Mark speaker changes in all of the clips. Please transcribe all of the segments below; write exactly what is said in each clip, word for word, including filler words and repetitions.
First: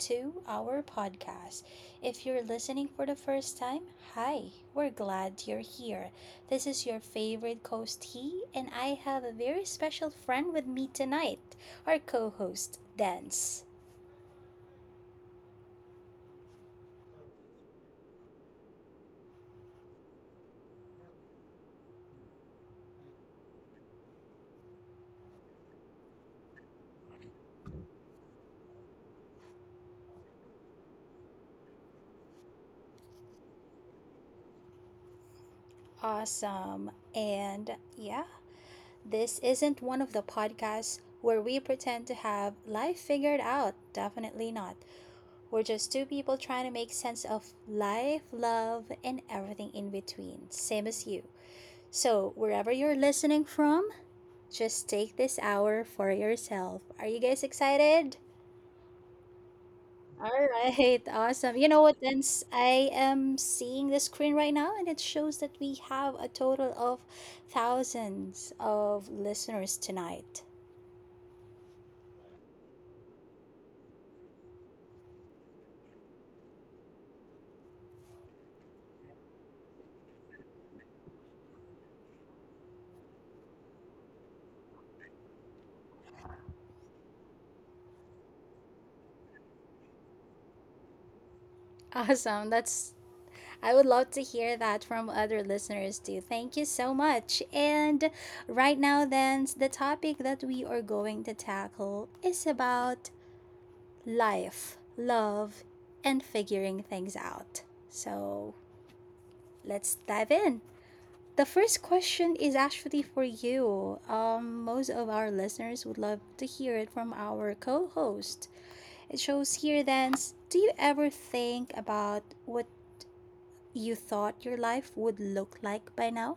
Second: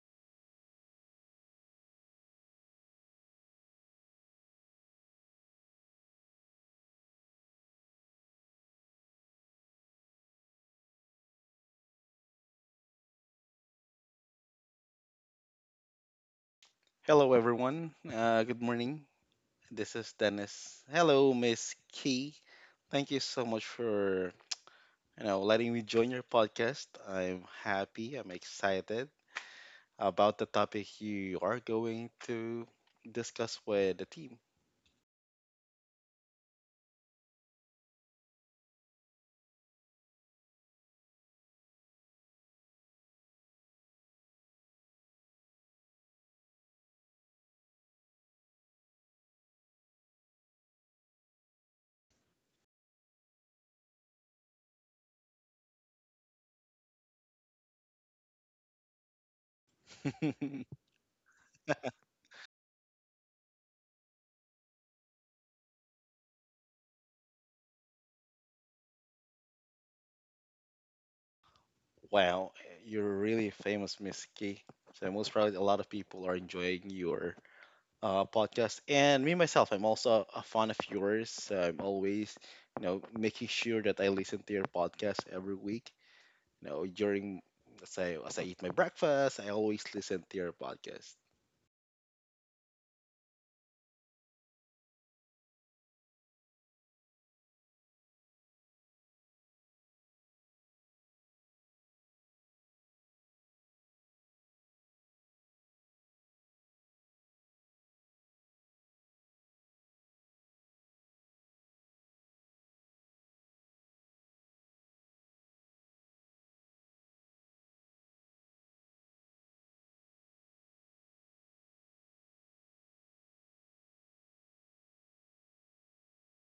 Speaker 1: to our podcast. If you're listening for the first time, hi, we're glad you're here. This is your favorite co host, He, and I have a very special friend with me tonight, our co host, Dance.
Speaker 2: Hello, everyone. Uh, good morning. This is Dennis. Hello, Miss Key. Thank you so much for you know letting me join your podcast. I'm happy. I'm excited about the topic you are going to discuss with the team.
Speaker 1: Awesome. And yeah, this isn't one of the podcasts where we pretend to have life figured out. Definitely not. We're just two people trying to make sense of life, love, and everything in between, same as you. So, wherever you're listening from, just take this hour for yourself. Are you guys excited? All right, awesome. You know what, Vince? I am seeing the screen right now, and it shows that we have a total of thousands of listeners tonight.
Speaker 2: Wow, you're really famous, Miss Key. So most probably a lot of people are enjoying your uh, podcast. And me myself, I'm also a fan of yours. So I'm always, you know, making sure that I listen to your podcast every week. You know, during let's say as I eat my breakfast, I always listen to your podcast.
Speaker 1: Awesome. That's I would love to hear that from other listeners too. Thank you so much. And right now, then, the topic that we are going to tackle is about life, love, and figuring things out. So let's dive in. The first question is actually for you. Um, most of our listeners would love to hear it from our co host. It shows here then, do you ever think about what you thought your life would look like by now?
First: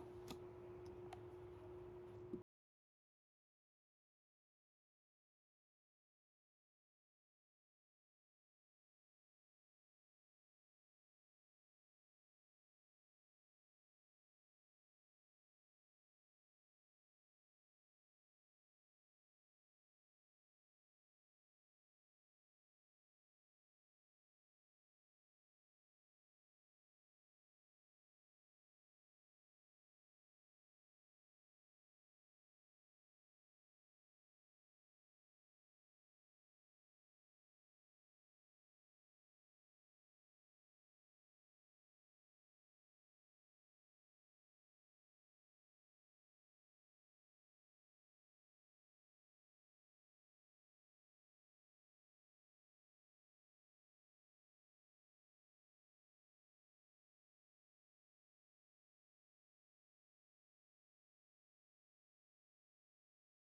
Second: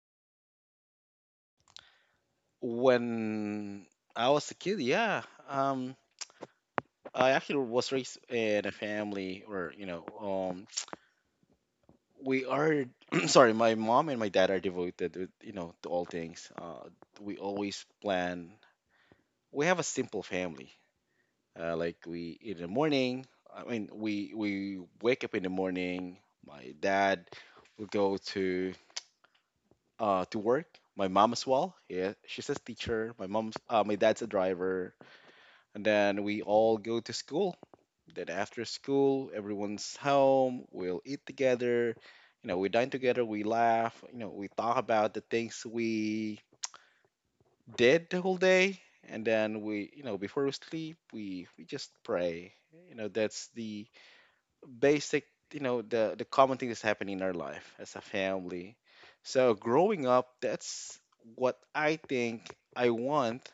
Speaker 2: When I was a kid, yeah, um, I actually was raised in a family where you know, um, we are. Sorry, my mom and my dad are devoted, to, you know, to all things. Uh, we always plan. We have a simple family, uh, like we in the morning I mean we we wake up in the morning. My dad will go to uh to work. My mom as well, yeah, she's a teacher. My mom's uh, my dad's a driver. And then we all go to school. Then after school, everyone's home, we'll eat together. You know, we dine together, we laugh. You know we talk about the things we did the whole day. And then, we you know before we sleep, we we just pray. You know that's the basic, you know the the common thing that's happening in our life as a family. So growing up, that's what I think I want,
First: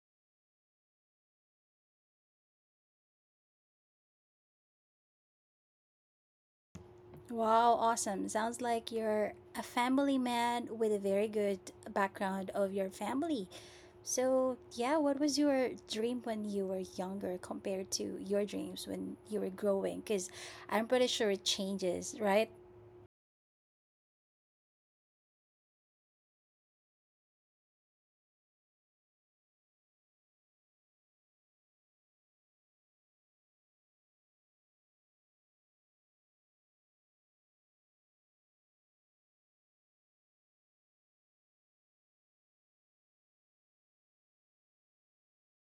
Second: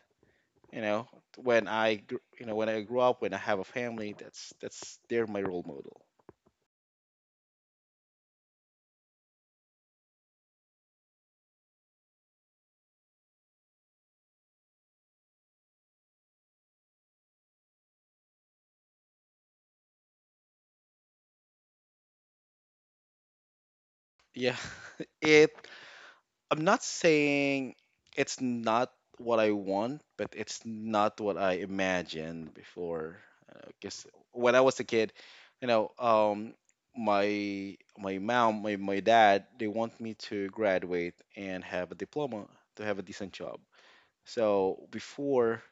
Speaker 2: you know when I gr- you know when I grow up, when I have a family. That's that's they're my role model.
Speaker 1: Wow, awesome. Sounds like you're a family man with a very good background of your family. So, yeah, what was your dream when you were younger compared to your dreams when you were growing? Because I'm pretty sure it changes, right?
Speaker 2: Yeah. it I'm not saying it's not what I want, but it's not what I imagined before. Because when I was a kid, you know, um, my my mom, my, my dad, they want me to graduate and have a diploma to have a decent job. So before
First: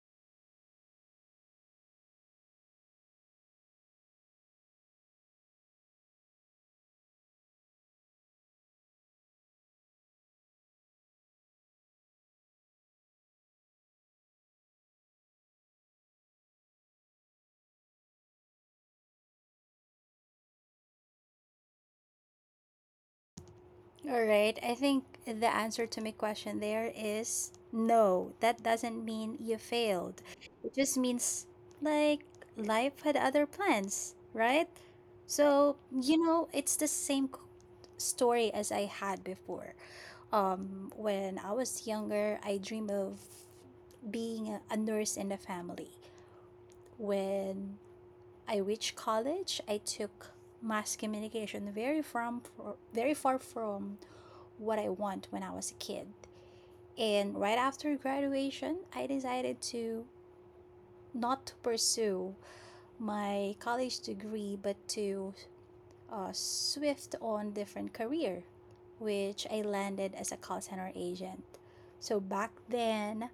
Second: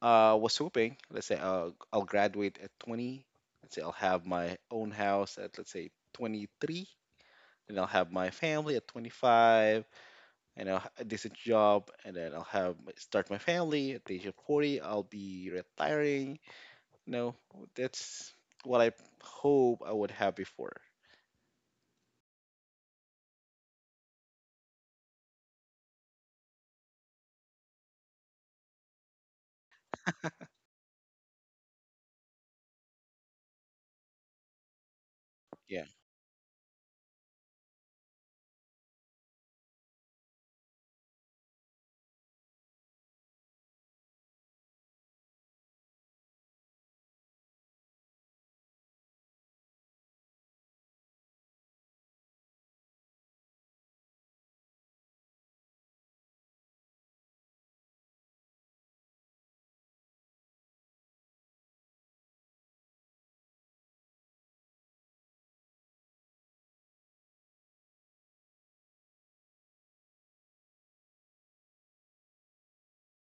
Speaker 2: I uh, was hoping, let's say I'll, I'll, graduate at twenty. Let's say I'll have my own house at, let's say, twenty-three, and I'll have my family at twenty-five, and I'll have a decent job. And then I'll have start my family. At the age of forty, I'll be retiring. You know, that's what I hope I would have before.
Speaker 1: All right. I think the answer to my question there is no. That doesn't mean you failed. It just means, like, life had other plans, right? So,
Speaker 2: Yeah.
Speaker 1: you know, it's the same story as I had before. Um, when I was younger, I dreamed of being a a nurse in the family. When I reached college, I took mass communication, very from very far from what I want when I was a kid. And right after graduation, I decided to not to pursue my college degree but to uh, swift on different career, which I landed as a call center agent. So back then,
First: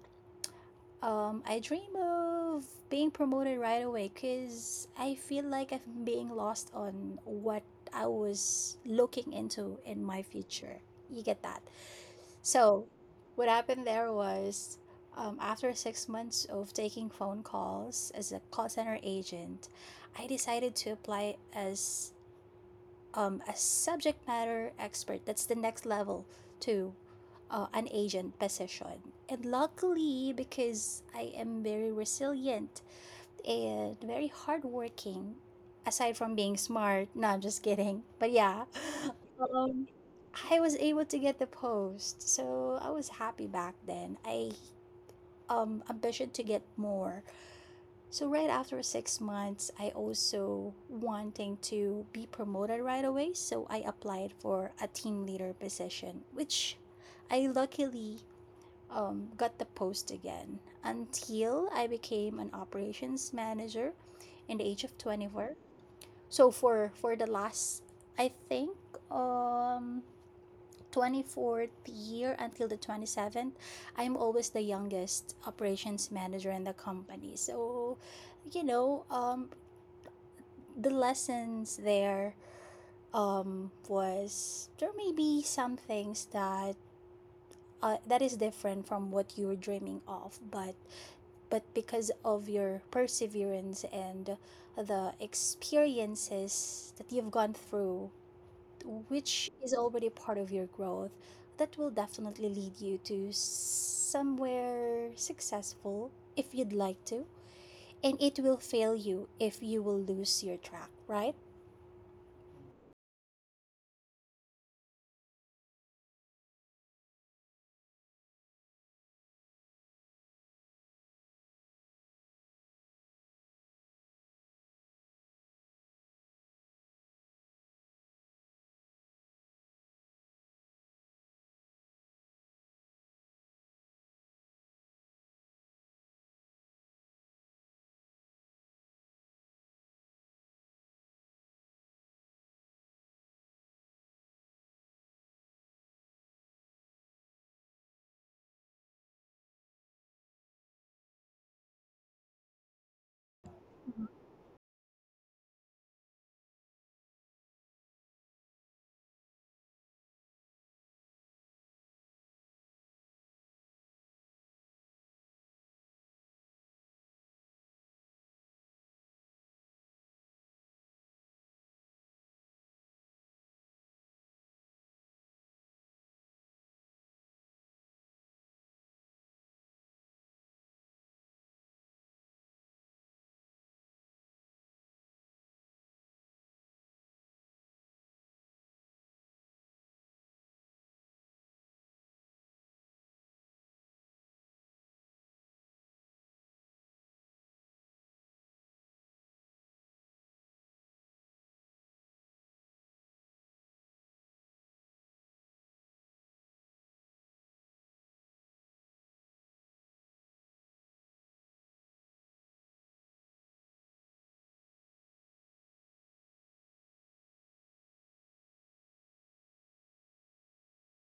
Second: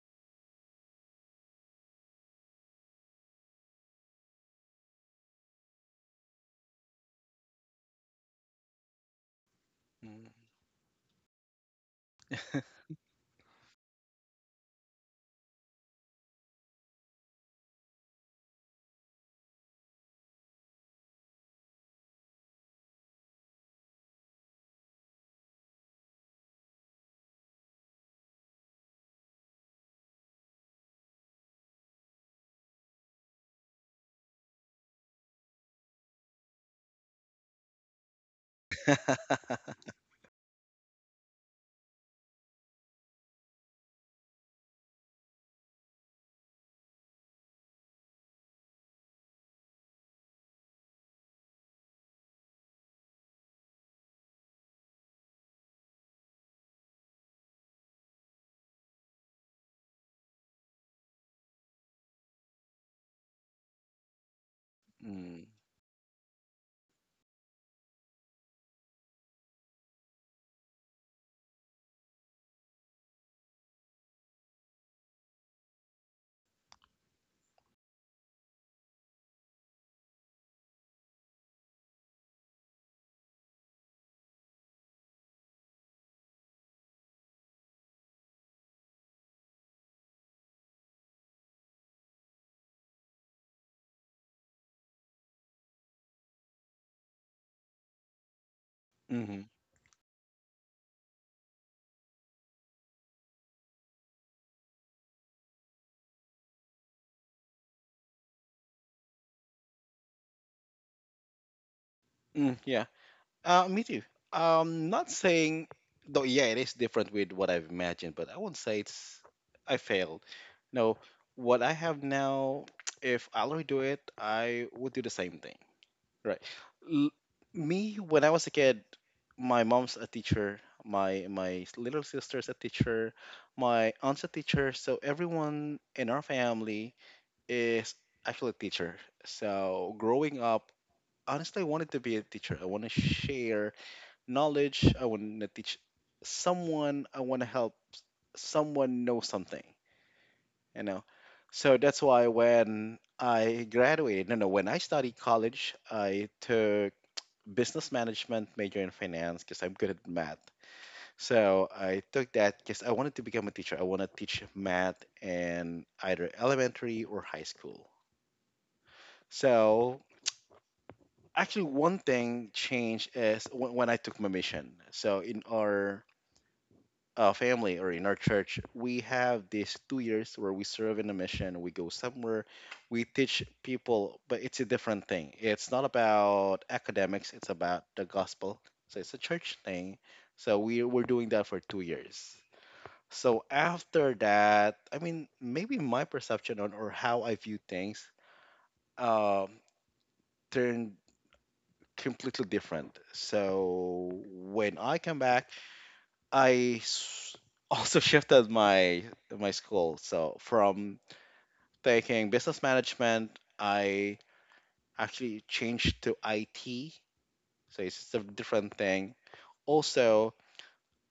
Speaker 1: um, I dream of being promoted right away because I feel like I'm being lost on what I was looking into in my
Speaker 2: Mm.
Speaker 1: future. You get that? So, what happened there was, um, after six months of taking phone calls as a call center agent, I decided to apply as um, a subject matter expert. That's the next level to uh, an agent position. And luckily, because I am very resilient and very hardworking, aside from being smart, no, I'm just kidding. But yeah, um, I was able to get the post, so I was happy back then. I um ambition to get more, so right after six months, I also wanting to be promoted right away. So I applied for a team leader position, which I luckily um, got the post again until I became an operations manager in the age of
Speaker 2: Mm.
Speaker 1: twenty-four. So for for the last, I think um twenty-fourth year until the twenty-seventh, I'm always the youngest operations manager in the company. So, you know, um, the lessons there, um, was there may be some things that uh, that is different from what you were dreaming of, but but because of your perseverance and the experiences that you've gone through,
Speaker 2: Hmm.
Speaker 1: which is already part of your growth, that will definitely lead you to somewhere successful if you'd like to. And it will fail you if you will lose your track, right?
Speaker 2: Mm, yeah. Uh, me too. Um, not saying, though. Yeah, it is different with what I've imagined, but I won't say it's I failed. No, what I have now, if I'll redo it, I would do the same thing. Right. L- Me, when I was a kid, my mom's a teacher, my my little sister's a teacher, my aunt's a teacher. So everyone in our family is actually a teacher. So growing up, honestly, I wanted to be a teacher. I want to share knowledge. I want to teach someone. I want to help someone know something, you know. So that's why when I graduated, no, no, when I studied college, I took business management, major in finance, because I'm good at math. So I took that because I wanted to become a teacher. I want to teach math in either elementary or high school. So actually, one thing changed is when, when I took my mission. So in our uh, family, or in our church, we have these two years where we serve in a mission. We go somewhere, we teach people, but it's a different thing. It's not about academics, it's about the gospel. So it's a church thing. So we were doing that for two years. So after that, I mean, maybe my perception on, or how I view things, um, turned completely different. So when I come back, I s- also shifted my my school. So from taking business management, I actually changed to I T. So it's just a different thing. Also,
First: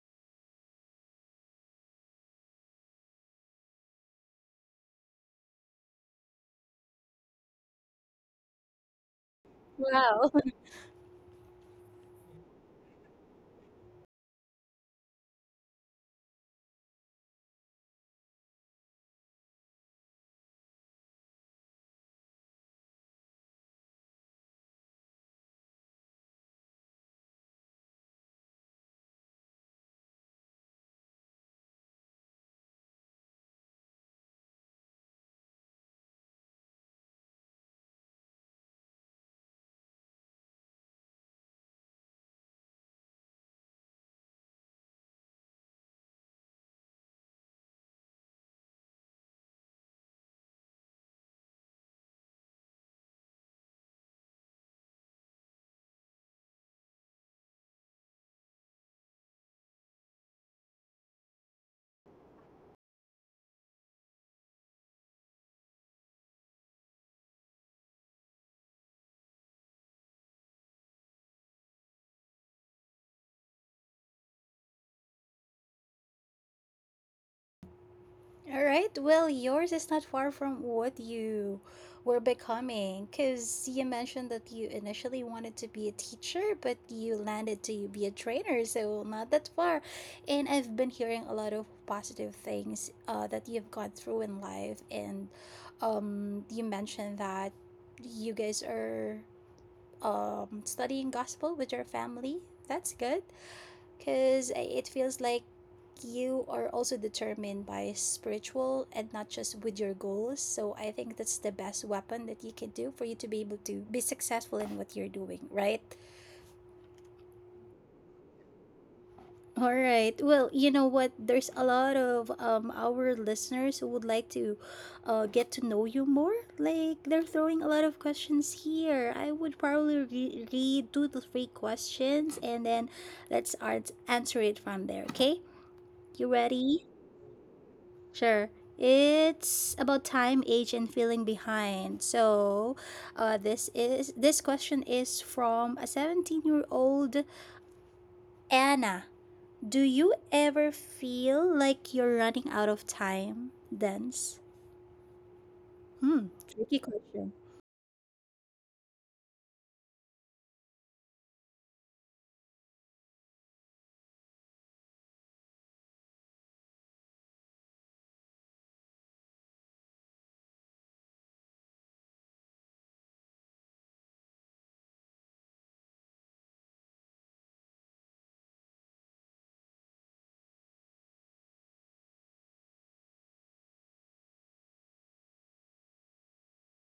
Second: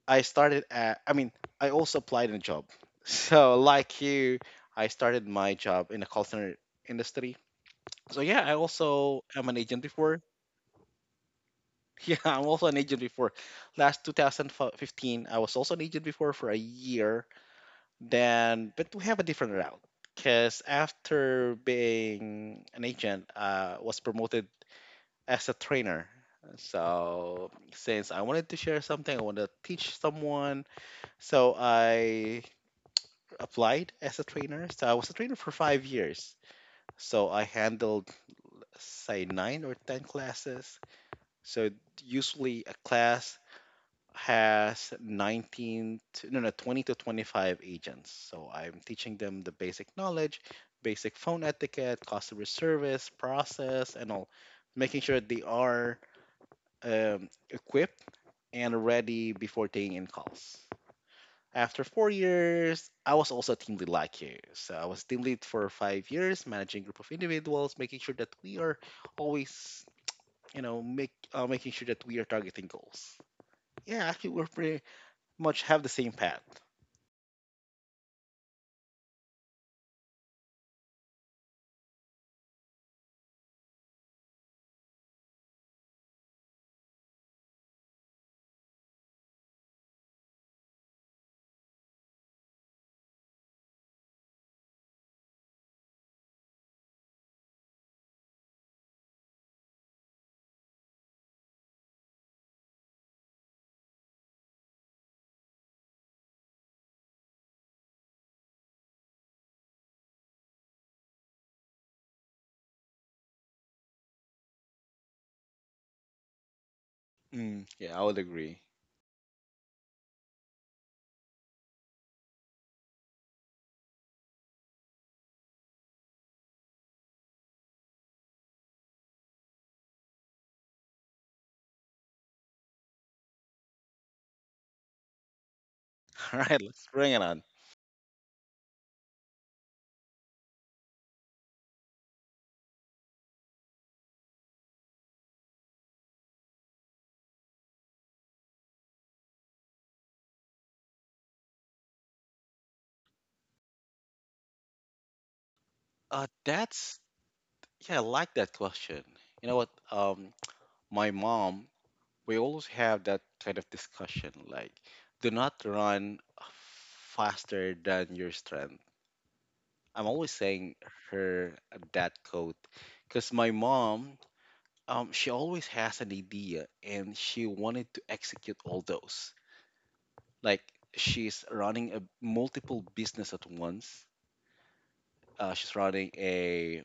Speaker 2: I started at, I mean, I also applied in a job. So like you, I started my job in a call center industry. So yeah, I also am an agent before.
Speaker 1: Wow.
Speaker 2: Yeah, I'm also an agent before. Last two thousand fifteen, I was also an agent before for a year. Then, but we have a different route, because after being an agent, uh, was promoted as a trainer. So since I wanted to share something, I want to teach someone, so I applied as a trainer. So I was a trainer for five years. So I handled, say, nine or ten classes. So usually a class has nineteen to, no no, twenty to twenty-five agents. So I'm teaching them the basic knowledge, basic phone etiquette, customer service process, and all, making sure they are, um, equipped and ready before taking in calls. After four years, I was also a team lead like you, so I was team lead for five years, managing group of individuals, making sure that we are always, you know, make uh, making sure that we are targeting goals. Yeah, actually, we're pretty much have the same path.
Speaker 1: All right. Well, yours is not far from what you were becoming because you mentioned that you initially wanted to be a teacher, but you landed to be a trainer. So, not that far. And I've been hearing a lot of positive things uh, that you've gone through in life. And um, you mentioned that you guys are um, studying gospel with your family. That's good because it feels like you are also determined by spiritual and not just with your goals. So I think that's the best weapon that you can do for you to be able to be successful in what you're doing, right?
Speaker 2: Mm, yeah, I would agree.
Speaker 1: All right. Well, you know what? There's a lot of um, our listeners who would like to uh, get to know you more. Like, they're throwing a lot of questions here. I would probably re- read two to three questions and then let's art- answer it from there, okay? You
Speaker 2: All right,
Speaker 1: ready?
Speaker 2: let's bring it on.
Speaker 1: Sure. It's about time, age, and feeling behind. So, uh, this is this question is from a seventeen-year-old Anna. Do you ever feel like you're running out of time? Dance. Hmm.
Speaker 2: Uh,
Speaker 1: Tricky
Speaker 2: that's
Speaker 1: question.
Speaker 2: Yeah, I like that question. You know what? Um, my mom, we always have that kind of discussion. Like, do not run faster than your strength. I'm always saying her that quote, because my mom, um, she always has an idea and she wanted to execute all those. Like, she's running a multiple business at once. Uh, she's running a,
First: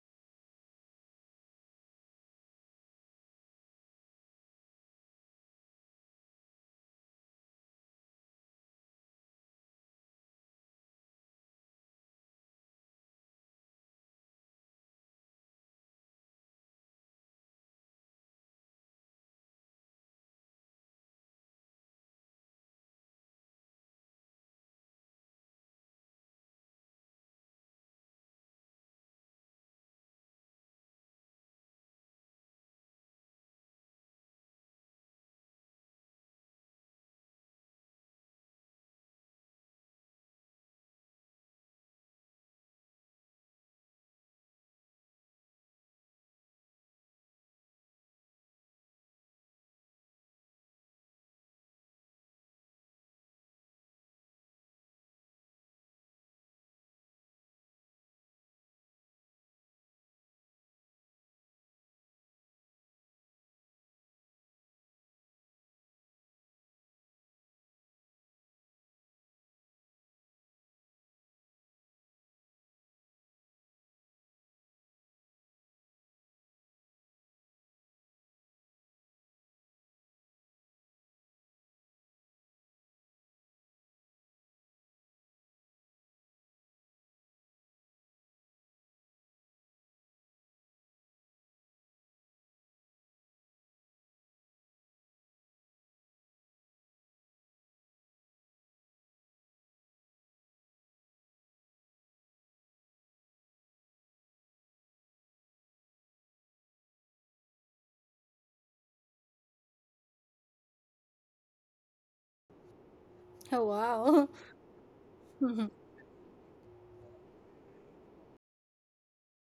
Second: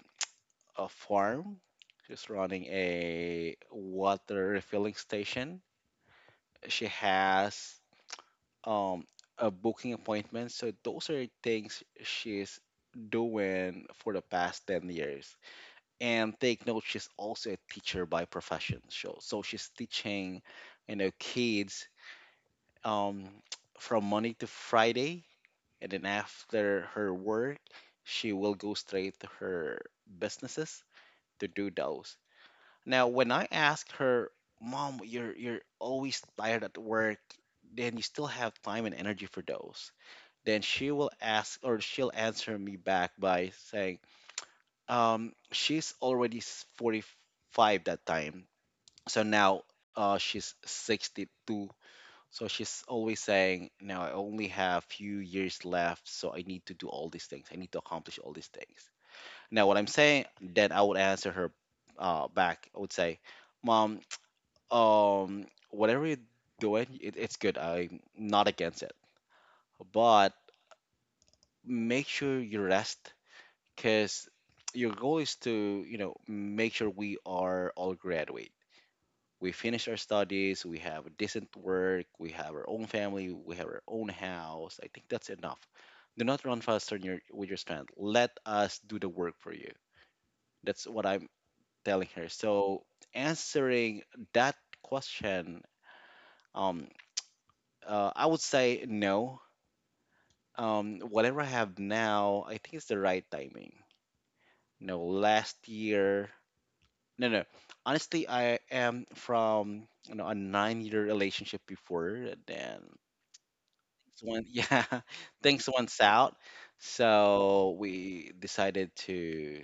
Speaker 2: a farm. She's running a water refilling station. She has um, a booking appointment. So those are things she's doing for the past ten years. And take note, she's also a teacher by profession. So, so she's teaching, you know, kids, um, from Monday to Friday. And then after her work, she will go straight to her businesses to do those. Now, when I asked her, "Mom, you're you're always tired at work, then you still have time and energy for those," then she will ask, or she'll answer me back by saying, um, "She's already s- forty-five that time, so now, uh, she's sixty-two." So she's always saying, "Now I only have few years left, so I need to do all these things. I need to accomplish all these things." Now, what I'm saying, then I would answer her uh, back. I would say, "Mom, um, whatever you're doing, it, it's good. I'm not against it, but make sure you rest, cause your goal is to, you know, make sure we are all graduate. We finish our studies. We have decent work. We have our own family. We have our own house. I think that's enough. Do not run faster than your, with your strength. Let us do the work for you." That's what I'm telling her. So answering that question, um, uh, I would say no. Um, whatever I have now, I think it's the right timing. No, last year, no, no, honestly, I am from, you know a nine-year relationship before, and then
Speaker 1: Oh
Speaker 2: things
Speaker 1: wow.
Speaker 2: went, yeah, things went south. So we decided to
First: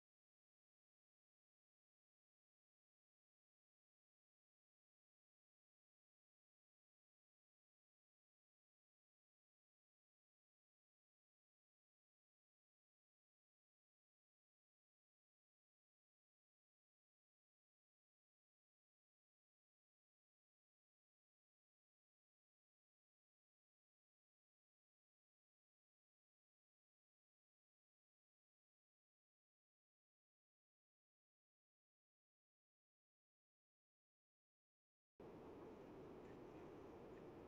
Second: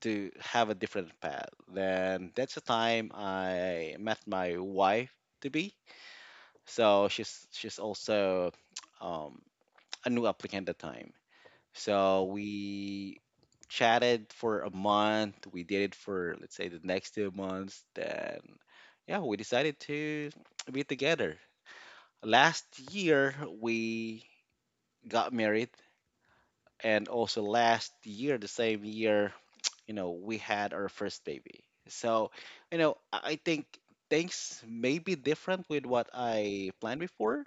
Speaker 2: to have a different path. Then that's the time I met my wife to be. So she's she's also um, a new applicant at the time. So we chatted for a month. We did it for, let's say, the next two months. Then yeah, we decided to be together. Last year we got married, and also last year, the same year, you know, we had our first baby. So you know, I I think things may be different with what I planned before,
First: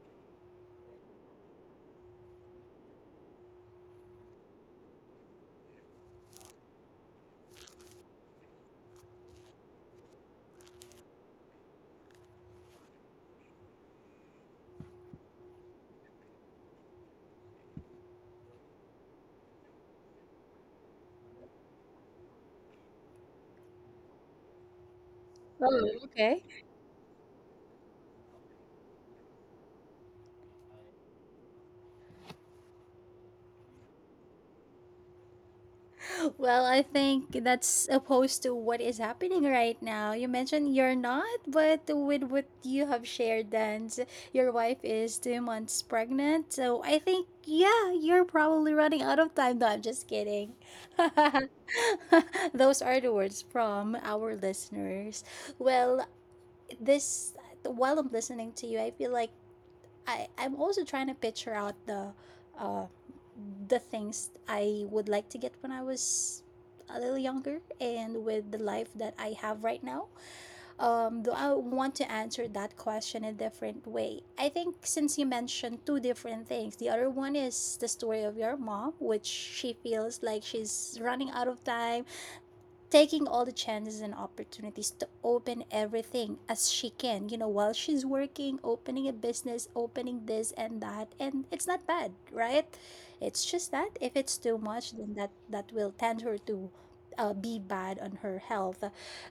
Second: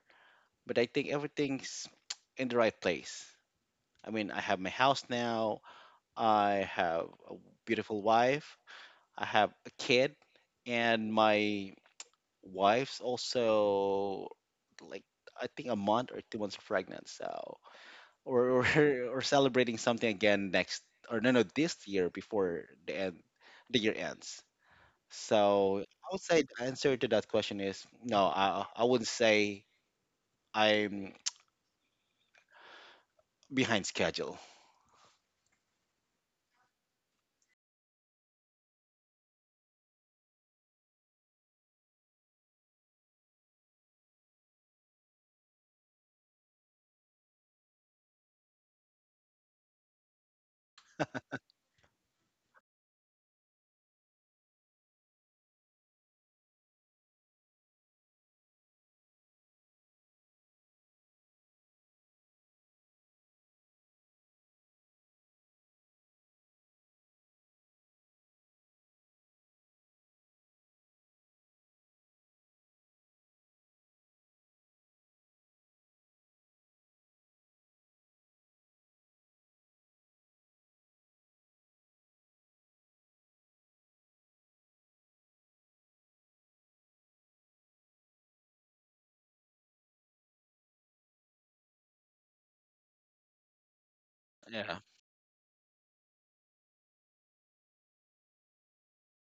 Speaker 2: but I think everything's in the right place. I mean, I have my house now, I have a beautiful wife, I have a kid, and my wife's also, like, I think a month or two months pregnant. So or or, or celebrating something again, next or no no this year, before the end the year ends. So
Speaker 1: Oh,
Speaker 2: I would
Speaker 1: okay.
Speaker 2: say the answer to that question is no. I I wouldn't say I'm behind schedule.
Speaker 1: Well, I think that's opposed to what is happening right now. You mentioned you're not, but with what you have shared, then s- your wife is two months pregnant. So I think, yeah, you're probably running out of time. No, I'm just kidding. Those are the words from our listeners. Well, this, while I'm listening to you, I feel like I I'm also trying to picture out the uh the things I would like to get when I was a little younger and with the life that I have right now. Um though I want to answer that question a different way. I think since you mentioned two different things, the other one is the story of your mom, which she feels like she's running out of time, taking all the chances and opportunities to open everything as she can, you know, while she's working, opening a business, opening this and that. And it's not bad, right? It's just that if it's too
Speaker 2: Yeah.
Speaker 1: much, then that, that will tend her to uh, be bad on her health.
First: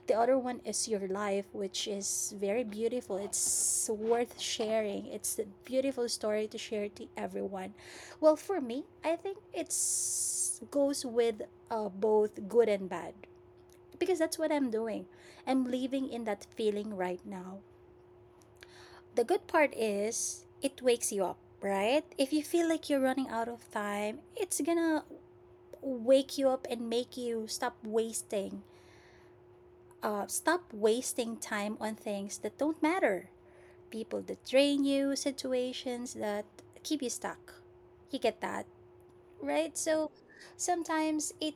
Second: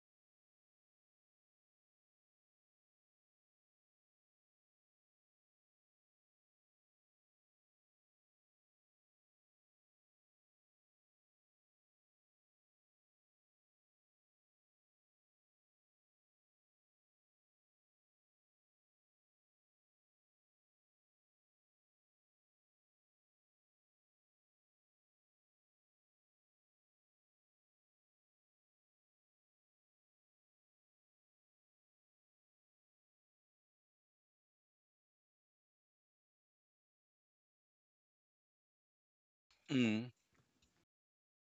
Speaker 1: The other one is your life, which is very beautiful. It's worth sharing. It's a beautiful story to share to everyone. Well, for me, I think it's goes with uh, both good and bad because that's what I'm doing. I'm living in that feeling right now. The good part is it wakes you up, right? If you feel like you're running out of time, it's gonna wake you up and make you stop wasting, uh, stop wasting time on things that don't matter, people that drain you, situations that keep you stuck. You get that, right? So
Speaker 2: Mm,
Speaker 1: sometimes it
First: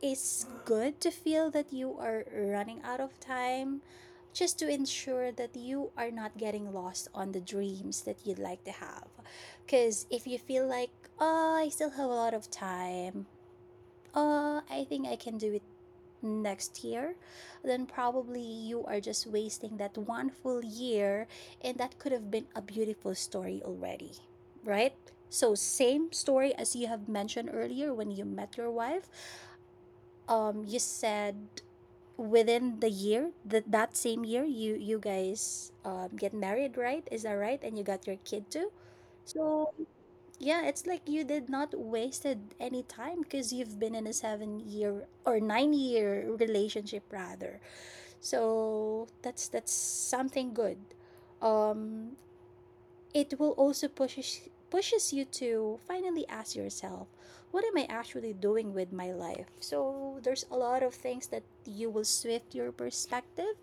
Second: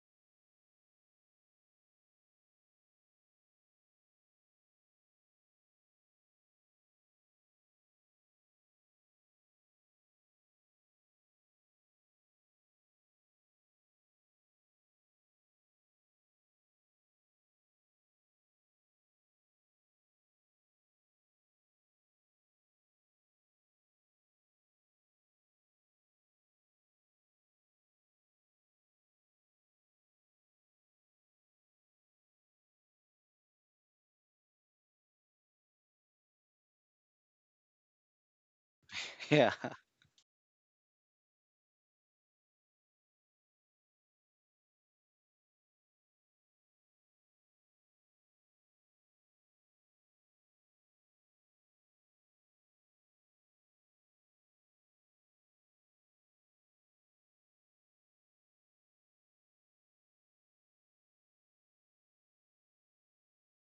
Speaker 1: it's good to feel that you are running out of time just to ensure that you are not getting lost on the dreams that you'd like to have. Because if you feel like, oh, I still have a lot of time, oh, I think I can do it next year, then probably you are just wasting that one full year, and that could have been a beautiful story already, right? So, same story as you have mentioned earlier when you met your wife. Um you said within the year, that that same year, you you guys um get married, right? Is that right? And you got your kid too.
Speaker 2: yeah.
Speaker 1: So yeah, it's like you did not wasted any time because you've been in a seven year or nine year relationship rather. So that's that's something good. um it will also pushes pushes you to finally ask yourself, what am I actually doing with my life? So there's a lot of things that you will shift your perspective.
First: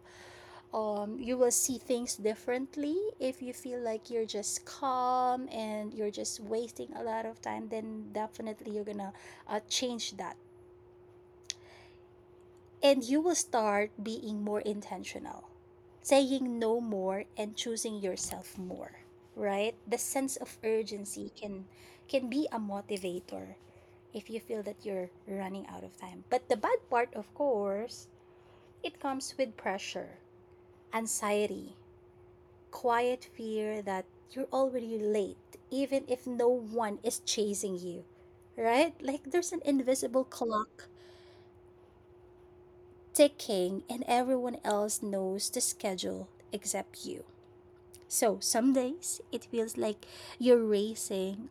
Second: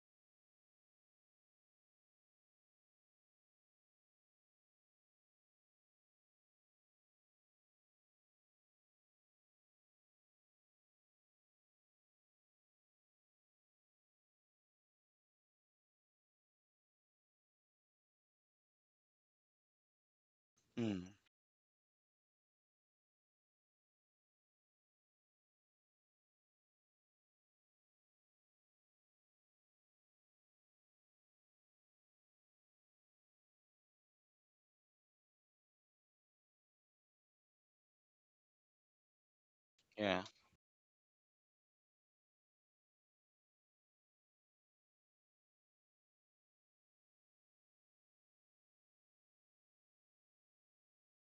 Speaker 1: um, You will see things differently. If you feel like you're just calm and you're just wasting a lot of time, then definitely you're gonna uh, change that, and you will start being more intentional, saying no more and choosing yourself more, right? The sense of
Speaker 2: Mm,
Speaker 1: urgency can can be a motivator if you feel that you're running out of time. But the bad part, of course, it comes with pressure, anxiety, quiet fear that you're already late even if no one is chasing you, right? Like there's an invisible
Speaker 2: yeah.
Speaker 1: clock the king and everyone else knows the schedule except you. So some days it feels like you're racing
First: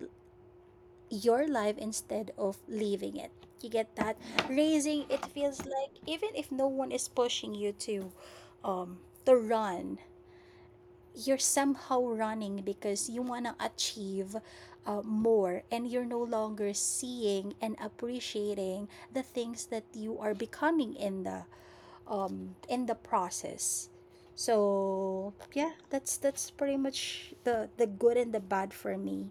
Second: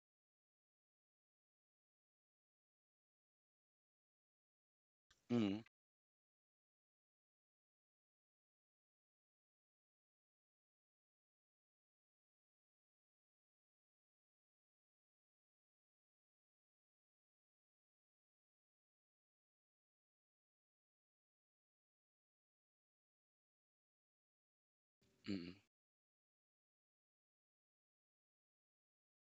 Speaker 1: your life instead of living it. You get that? Racing, it feels
Speaker 2: Mm,
Speaker 1: like even if no one is pushing you to um to run, you're somehow running because you wanna achieve uh, more, and you're no longer seeing and appreciating the things that you are becoming in the um in the process. So
Speaker 2: mm,
Speaker 1: yeah, that's that's pretty much the the good and the bad for me.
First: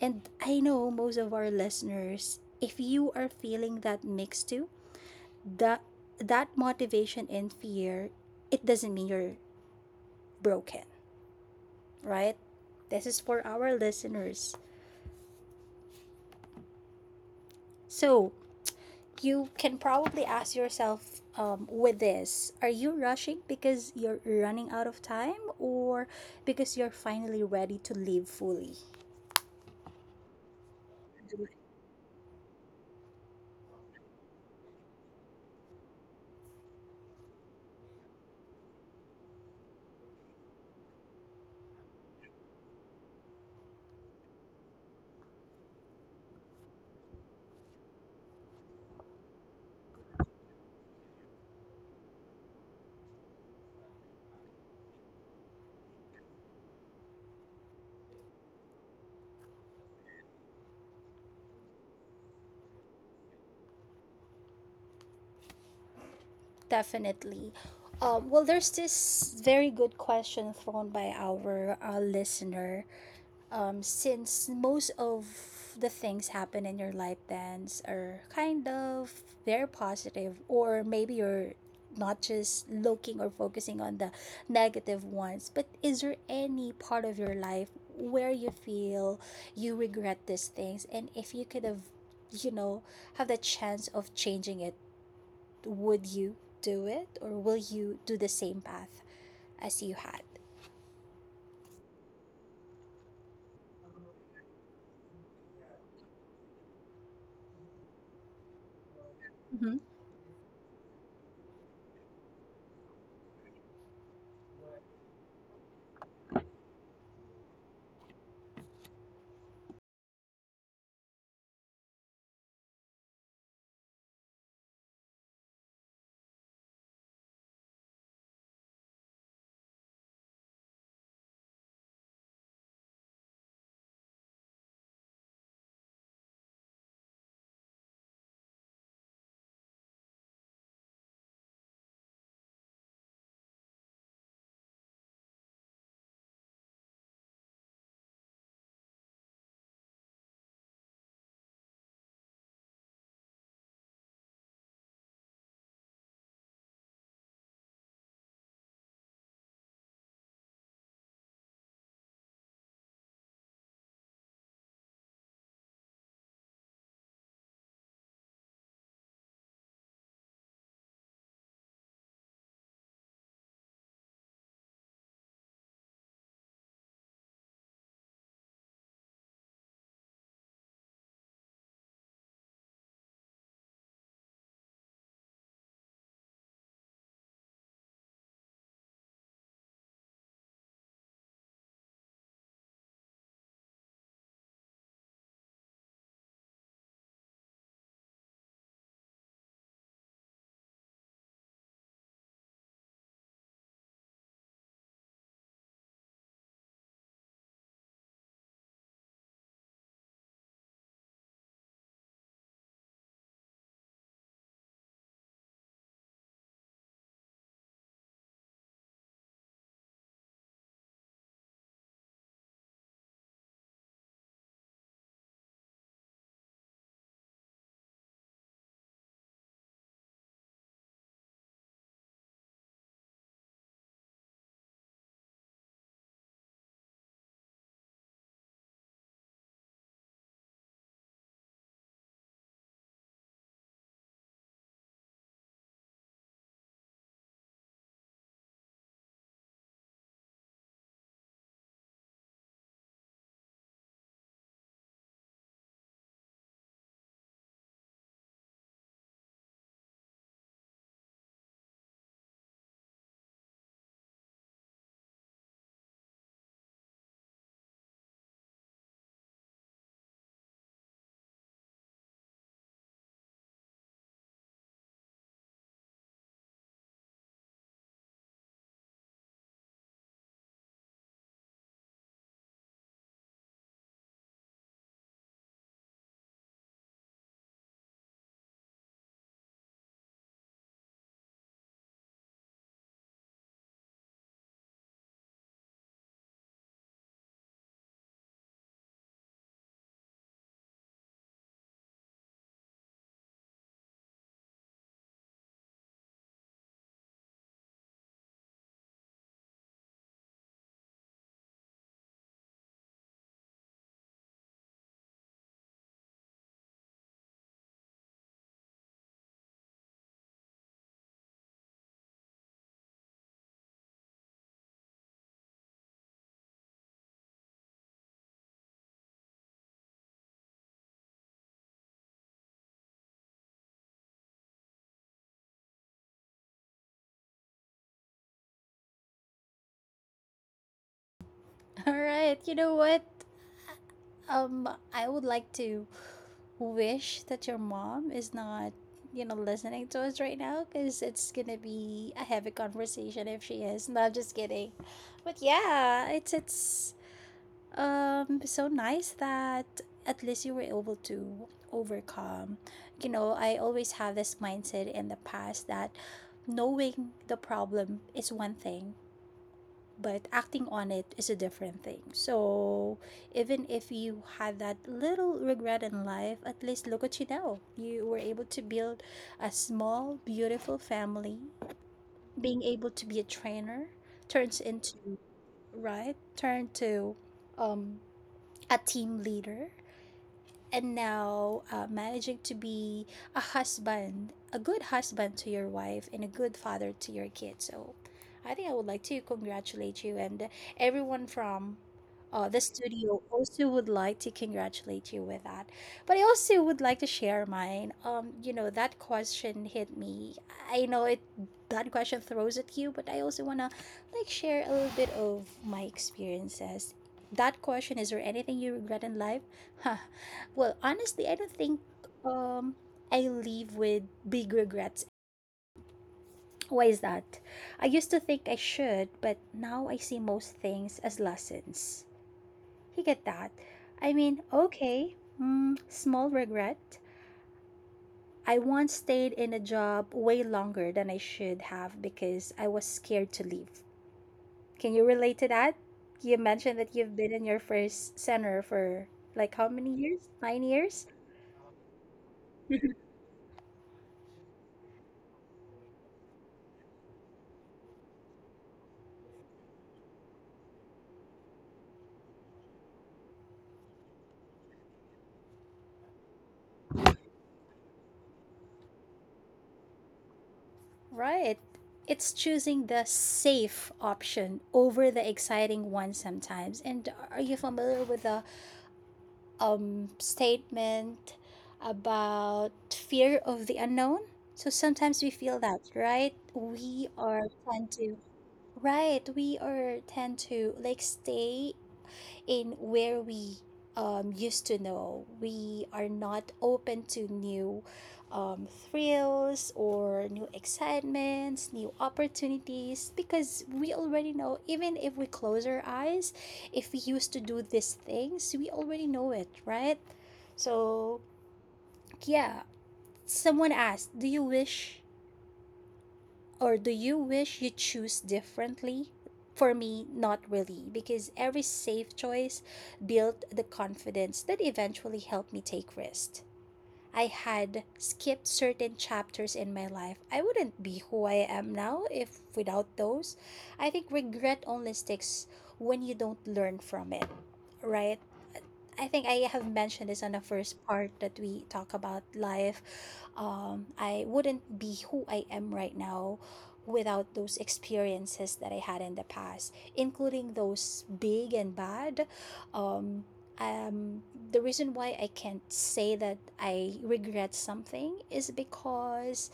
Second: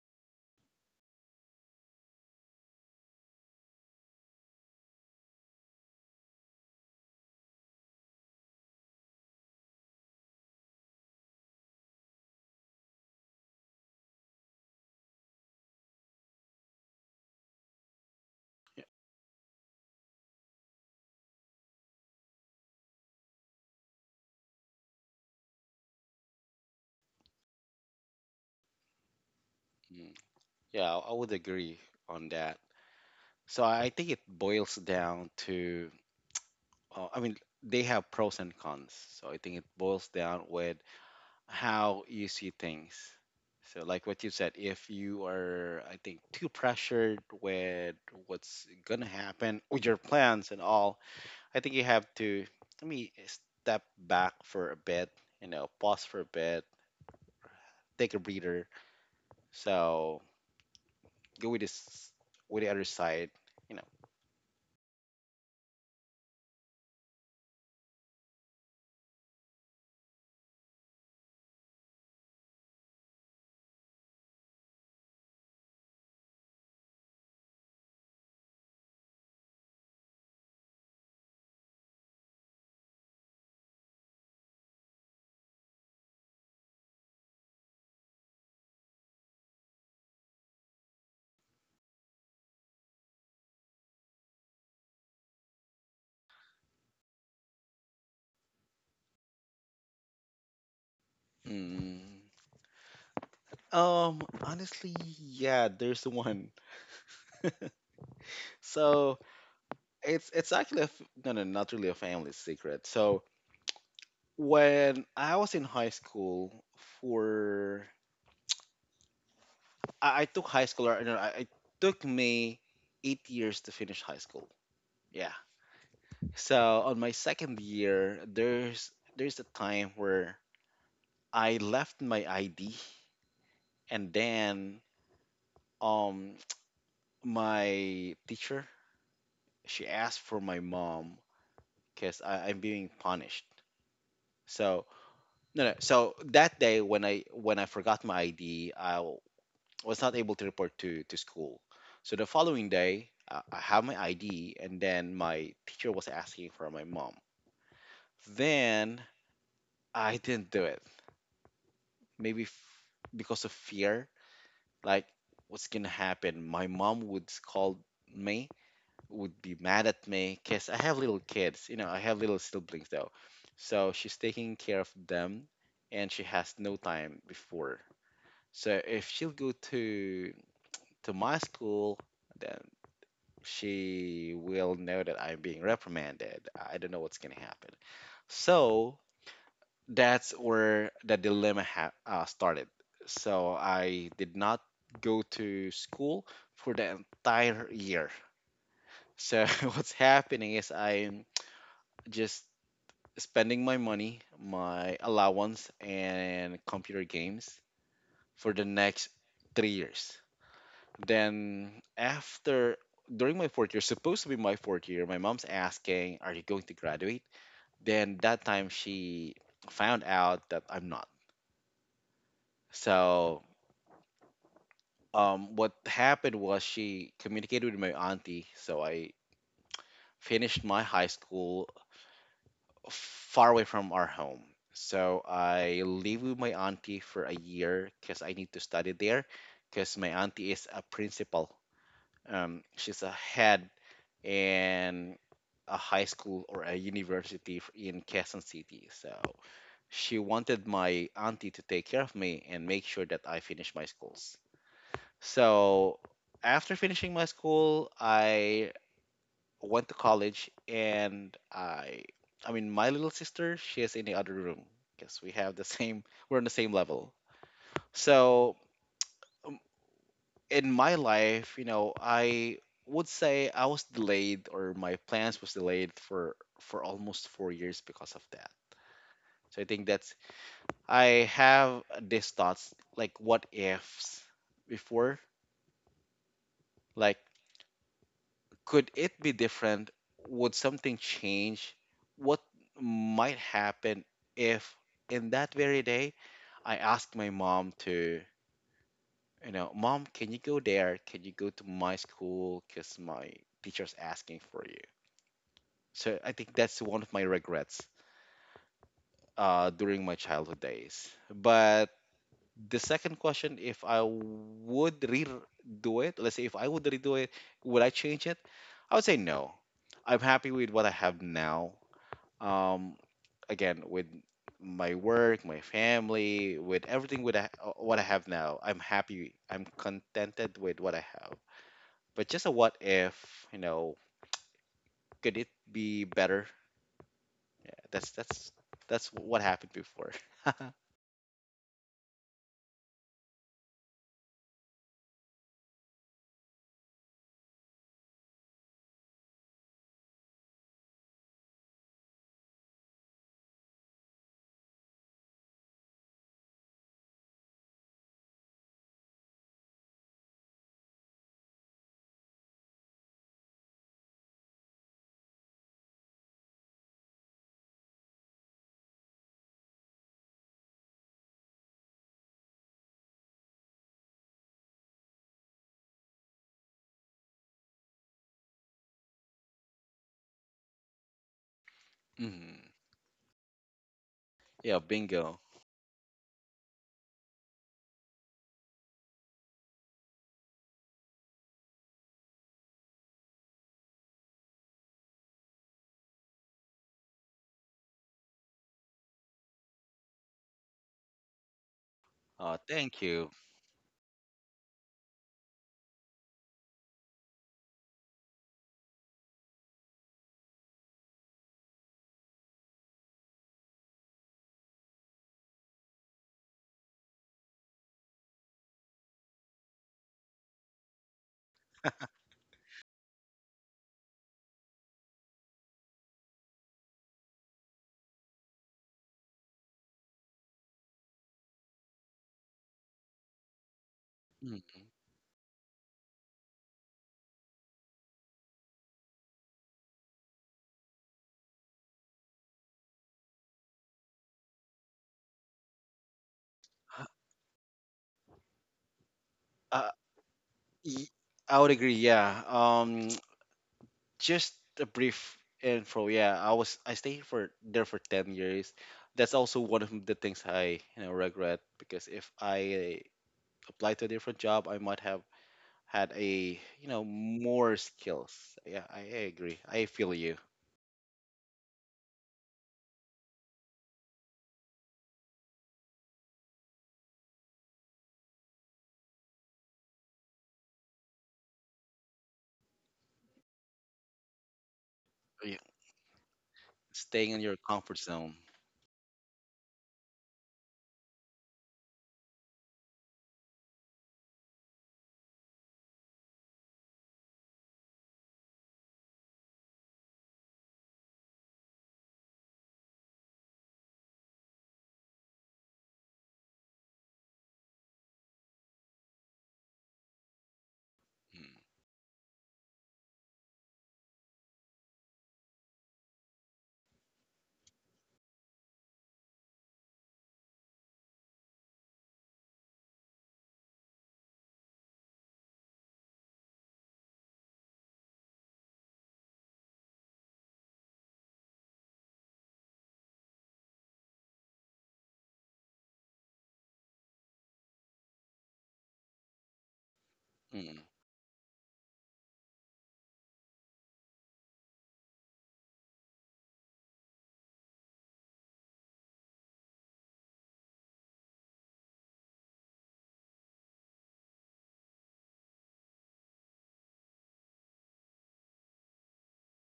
Speaker 1: And I know most of our listeners, if you are feeling that mix too, that that motivation and fear, it doesn't mean you're broken, right? This is for our listeners. So
Speaker 2: yeah.
Speaker 1: you can probably ask yourself, um, with this, are you rushing because you're running out of time or because you're finally ready to live fully?
Speaker 2: Mm. Yeah, I would agree on that. So I think it boils down to, uh, I mean, they have pros and cons. So I think it boils down with how you see things. So like what you said, if you are, I think, too pressured with what's gonna happen with your plans and all, I think you have to, let me step back for a bit, you know, pause for a bit, take a breather. So go with this, with the other side, you know.
Speaker 1: Definitely. Um, well, there's this very good question thrown by our uh, listener. Um, since most of the things happen in your life, Dance, are kind of very positive, or maybe you're not just looking or focusing on the negative ones, but is there any part of your life where you feel you regret these things, and if you could have, you know have the chance of changing it, would you do it, or will you do the same path as you had?
Speaker 2: Mm. Um, honestly, yeah, there's the one. So
Speaker 1: Hmm.
Speaker 2: it's it's actually a f no, no, not really a family secret. So when I was in high school, for I, I took high school, or no, I, I took me eight years to finish high school. Yeah. So on my second year, there's there's a time where I left my I D, and then um my teacher she asked for my mom because I'm being punished. So no, no. So that day when I when I forgot my I D, I w- was not able to report to to school. So the following day, I I have my I D, and then my teacher was asking for my mom. Then I didn't do it. Maybe f- because of fear, like what's gonna happen? My mom would scold me, would be mad at me because I have little kids. You know, I have little siblings though. So she's taking care of them and she has no time before. So if she'll go to to my school, then she will know that I'm being reprimanded. I don't know what's gonna happen. So that's where the dilemma ha- uh, started. So I did not go to school for the entire year. So what's happening is I'm just spending my money, my allowance, and computer games for the next three years. Then, after during my fourth year, supposed to be my fourth year, my mom's asking, are you going to graduate? Then, that time, she found out that I'm not. So, um, what happened was she communicated with my auntie. So, I finished my high school far away from our home. So I live with my auntie for a year because I need to study there because my auntie is a principal. Um, she's a head in a high school or a university f- in Quezon City. So she wanted my auntie to take care of me and make sure that I finish my schools. So after finishing my school, I went to college and I I mean my little sister she is in the other room because we have the same, we're on the same level. So um, in my life, you know, I would say I was delayed or my plans was delayed for for almost four years because of that. So I think that's I have these thoughts like what ifs before, like could it be different? Would something change? What might happen if in that very day I asked my mom to, you know, mom, can you go there? Can you go to my school? Because my teacher's asking for you. So I think that's one of my regrets uh, during my childhood days. But the second question, if I would redo it, let's say if I would redo it, would I change it? I would say no. I'm happy with what I have now. um Again with my work, my family, with everything, with I- what I have now, I'm happy, I'm contented with what I have, but just a what if, you know, could it be better? that's that's that's what happened before.
Speaker 1: All right. You know what? Um, I would like to wish that your mom is not, you know, listening to us right now because it's gonna be a heavy conversation if she is. No, I'm just kidding. But yeah, it's it's um so nice that at least you were able to overcome. You know, I always have this mindset in the past that knowing the problem is one thing, but acting on it is a different thing. So even if you had that little regret in life, at least look at you now. You were able to build a small, beautiful family.
Speaker 2: Hmm.
Speaker 1: Being able to be a trainer turns
Speaker 2: Yeah,
Speaker 1: into,
Speaker 2: bingo.
Speaker 1: right, turn to um, a team leader, and now uh, managing to be a husband, a good husband to your wife, and a good father to your kids. So I think I would like to congratulate you, and everyone from uh,
Speaker 2: Uh,
Speaker 1: the
Speaker 2: thank
Speaker 1: studio
Speaker 2: you.
Speaker 1: also would like to congratulate you with that. But I also would like to share mine. Um, you know, that question hit me. I know it, that question throws at you, but I also wanna like share a little bit of my experiences. That question is there anything you regret in life? Huh, well, honestly, I don't think um I leave with big regrets. Why is that? I used to think I should, but now I see most things as lessons. You get that? I mean,
Speaker 2: Mhm.
Speaker 1: okay, mm, small regret. I once stayed in a job way longer than I should have because I was scared to leave. Can you relate to that? You mentioned that you've been in your first center for like how
Speaker 2: uh
Speaker 1: many years? Nine
Speaker 2: y-
Speaker 1: years?
Speaker 2: I would agree, yeah. Um just a brief intro. Yeah, I was I stayed for there for ten years. That's also one of the things I, you know, regret because if I applied to a different job, I might have had, a you know, more skills. Yeah, I, I agree. I feel you.
Speaker 1: Right. It's choosing the safe option over the exciting one sometimes. And are you familiar with the um, statement about fear of the unknown? So sometimes we
Speaker 2: Yeah,
Speaker 1: feel that, right? We
Speaker 2: staying in
Speaker 1: are
Speaker 2: your
Speaker 1: tend
Speaker 2: comfort
Speaker 1: to,
Speaker 2: zone.
Speaker 1: right? We are tend to like stay in where we um, used to know. We are not open to new um, thrills or new excitements, new opportunities, because we already know, even if we close our eyes, if we used to do these things, we already know it, right? So, yeah, someone asked, do you wish, or do you wish you choose differently? For me, not really, because every safe choice built the confidence that eventually helped me take risks. I had skipped certain chapters in my life. I wouldn't be who I am now if without those. I think regret only sticks when you don't learn from it, right? I think I have mentioned this on the
Speaker 2: Mm,
Speaker 1: first part that we talk about life. Um, I wouldn't be who I am right now without those experiences that I had in the past, including those big and bad. Um, um, the reason why I can't say that I regret something is because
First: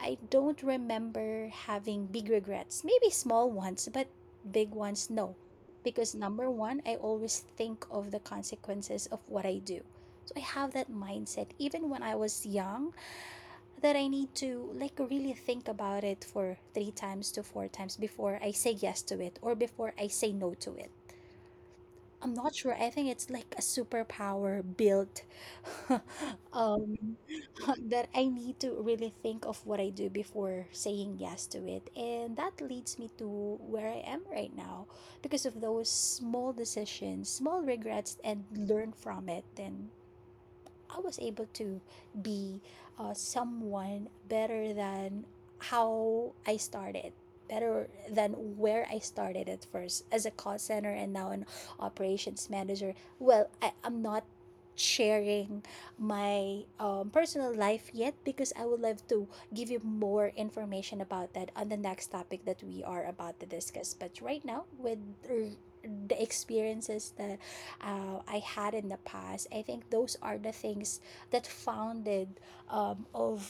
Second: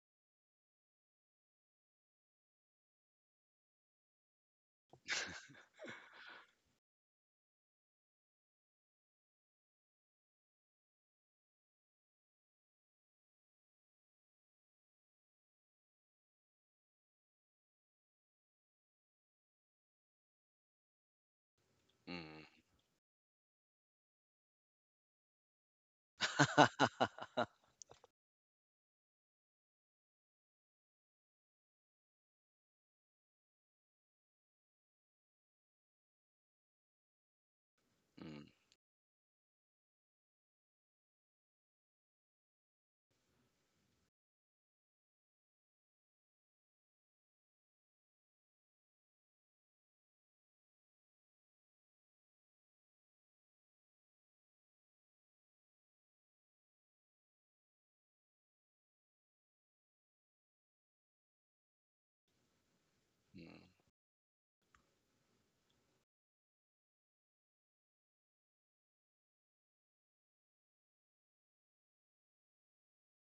Speaker 1: I don't remember having big regrets. Maybe small ones, but big ones, no, because number one, I always think of the consequences of what I do. So I have that mindset even when I was young, that I need to like really think about it for three times to four times before I say yes to it or before I say no to it.
Speaker 2: mm,
Speaker 1: I'm
Speaker 2: mm.
Speaker 1: not sure. I think it's like a superpower built um that I need to really think of what I do before saying yes to it. And that leads me to where I am right now because of those small decisions, small regrets, and
Speaker 2: Mm,
Speaker 1: learn from it, and I was able to be uh, someone better than how I started, better than where I started at first as a call center, and now an operations manager. Well, I, I'm not sharing my um, personal life yet because I would love to give you more information about that on the next topic that we are about to
Speaker 2: mm,
Speaker 1: discuss. But right now, with er, the experiences that uh, I had in the past. I think those are the things that founded um, of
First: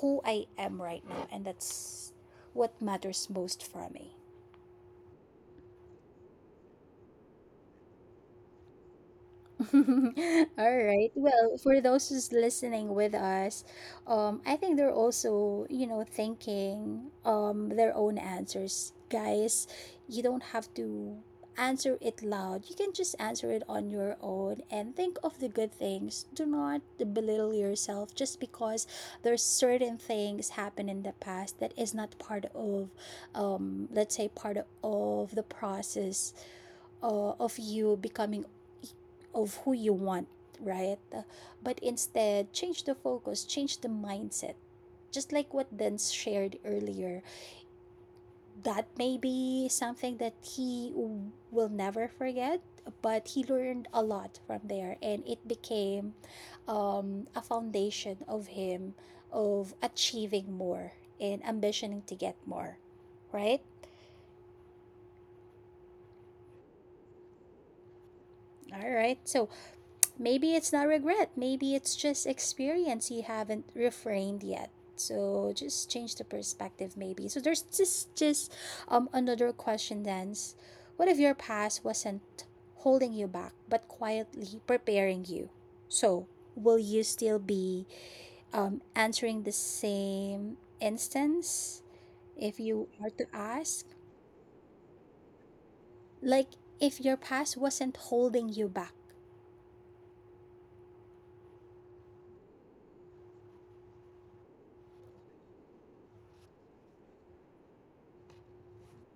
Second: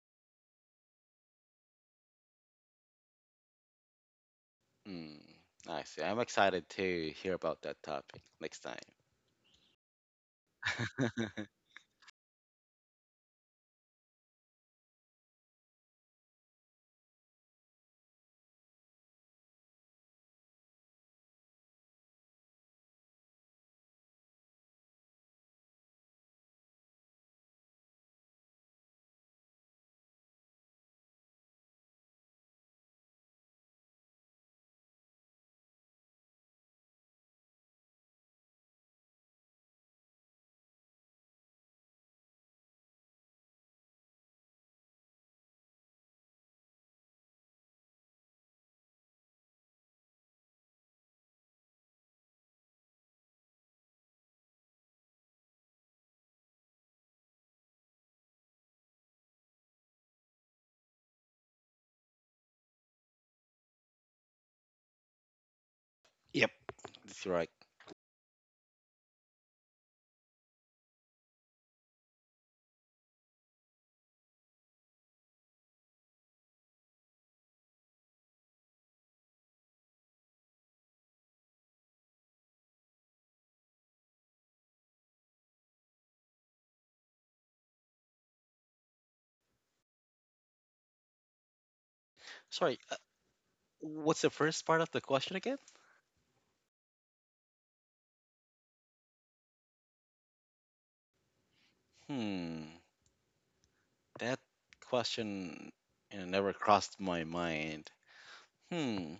Speaker 1: who I am right now, and that's what matters most for me.
Speaker 2: mm. Nice. I'm excited to hear about that topic next time.
Speaker 1: All right. Well, for those who's listening with us, um, I think they're also, you know, thinking um their own answers. Guys, you don't have to answer it loud. You can just answer it on your own and think of the good things. Do not belittle yourself just because there's certain things happen in the past that is not part of um let's say part of the process uh, of you becoming of who you want, right? But instead, change the focus, change the mindset. Just like what Denz shared earlier, that may be something that he w- will never forget, but he learned a lot from there and it became um, a foundation of him of achieving more and ambitioning to get more, right?
Speaker 2: Yep, that's right.
Speaker 1: All right. So maybe it's not regret. Maybe it's just experience you haven't refrained yet. So just change the perspective, maybe. So there's just just um another question then. What if your past wasn't holding you back, but quietly preparing you? So will you still be um, answering the same instance if
Speaker 2: Sorry,
Speaker 1: you are to ask?
Speaker 2: what's the first part of the question again?
Speaker 1: Like if your past wasn't holding you back,
Speaker 2: Hmm. That question, you know, never crossed my mind. Hmm.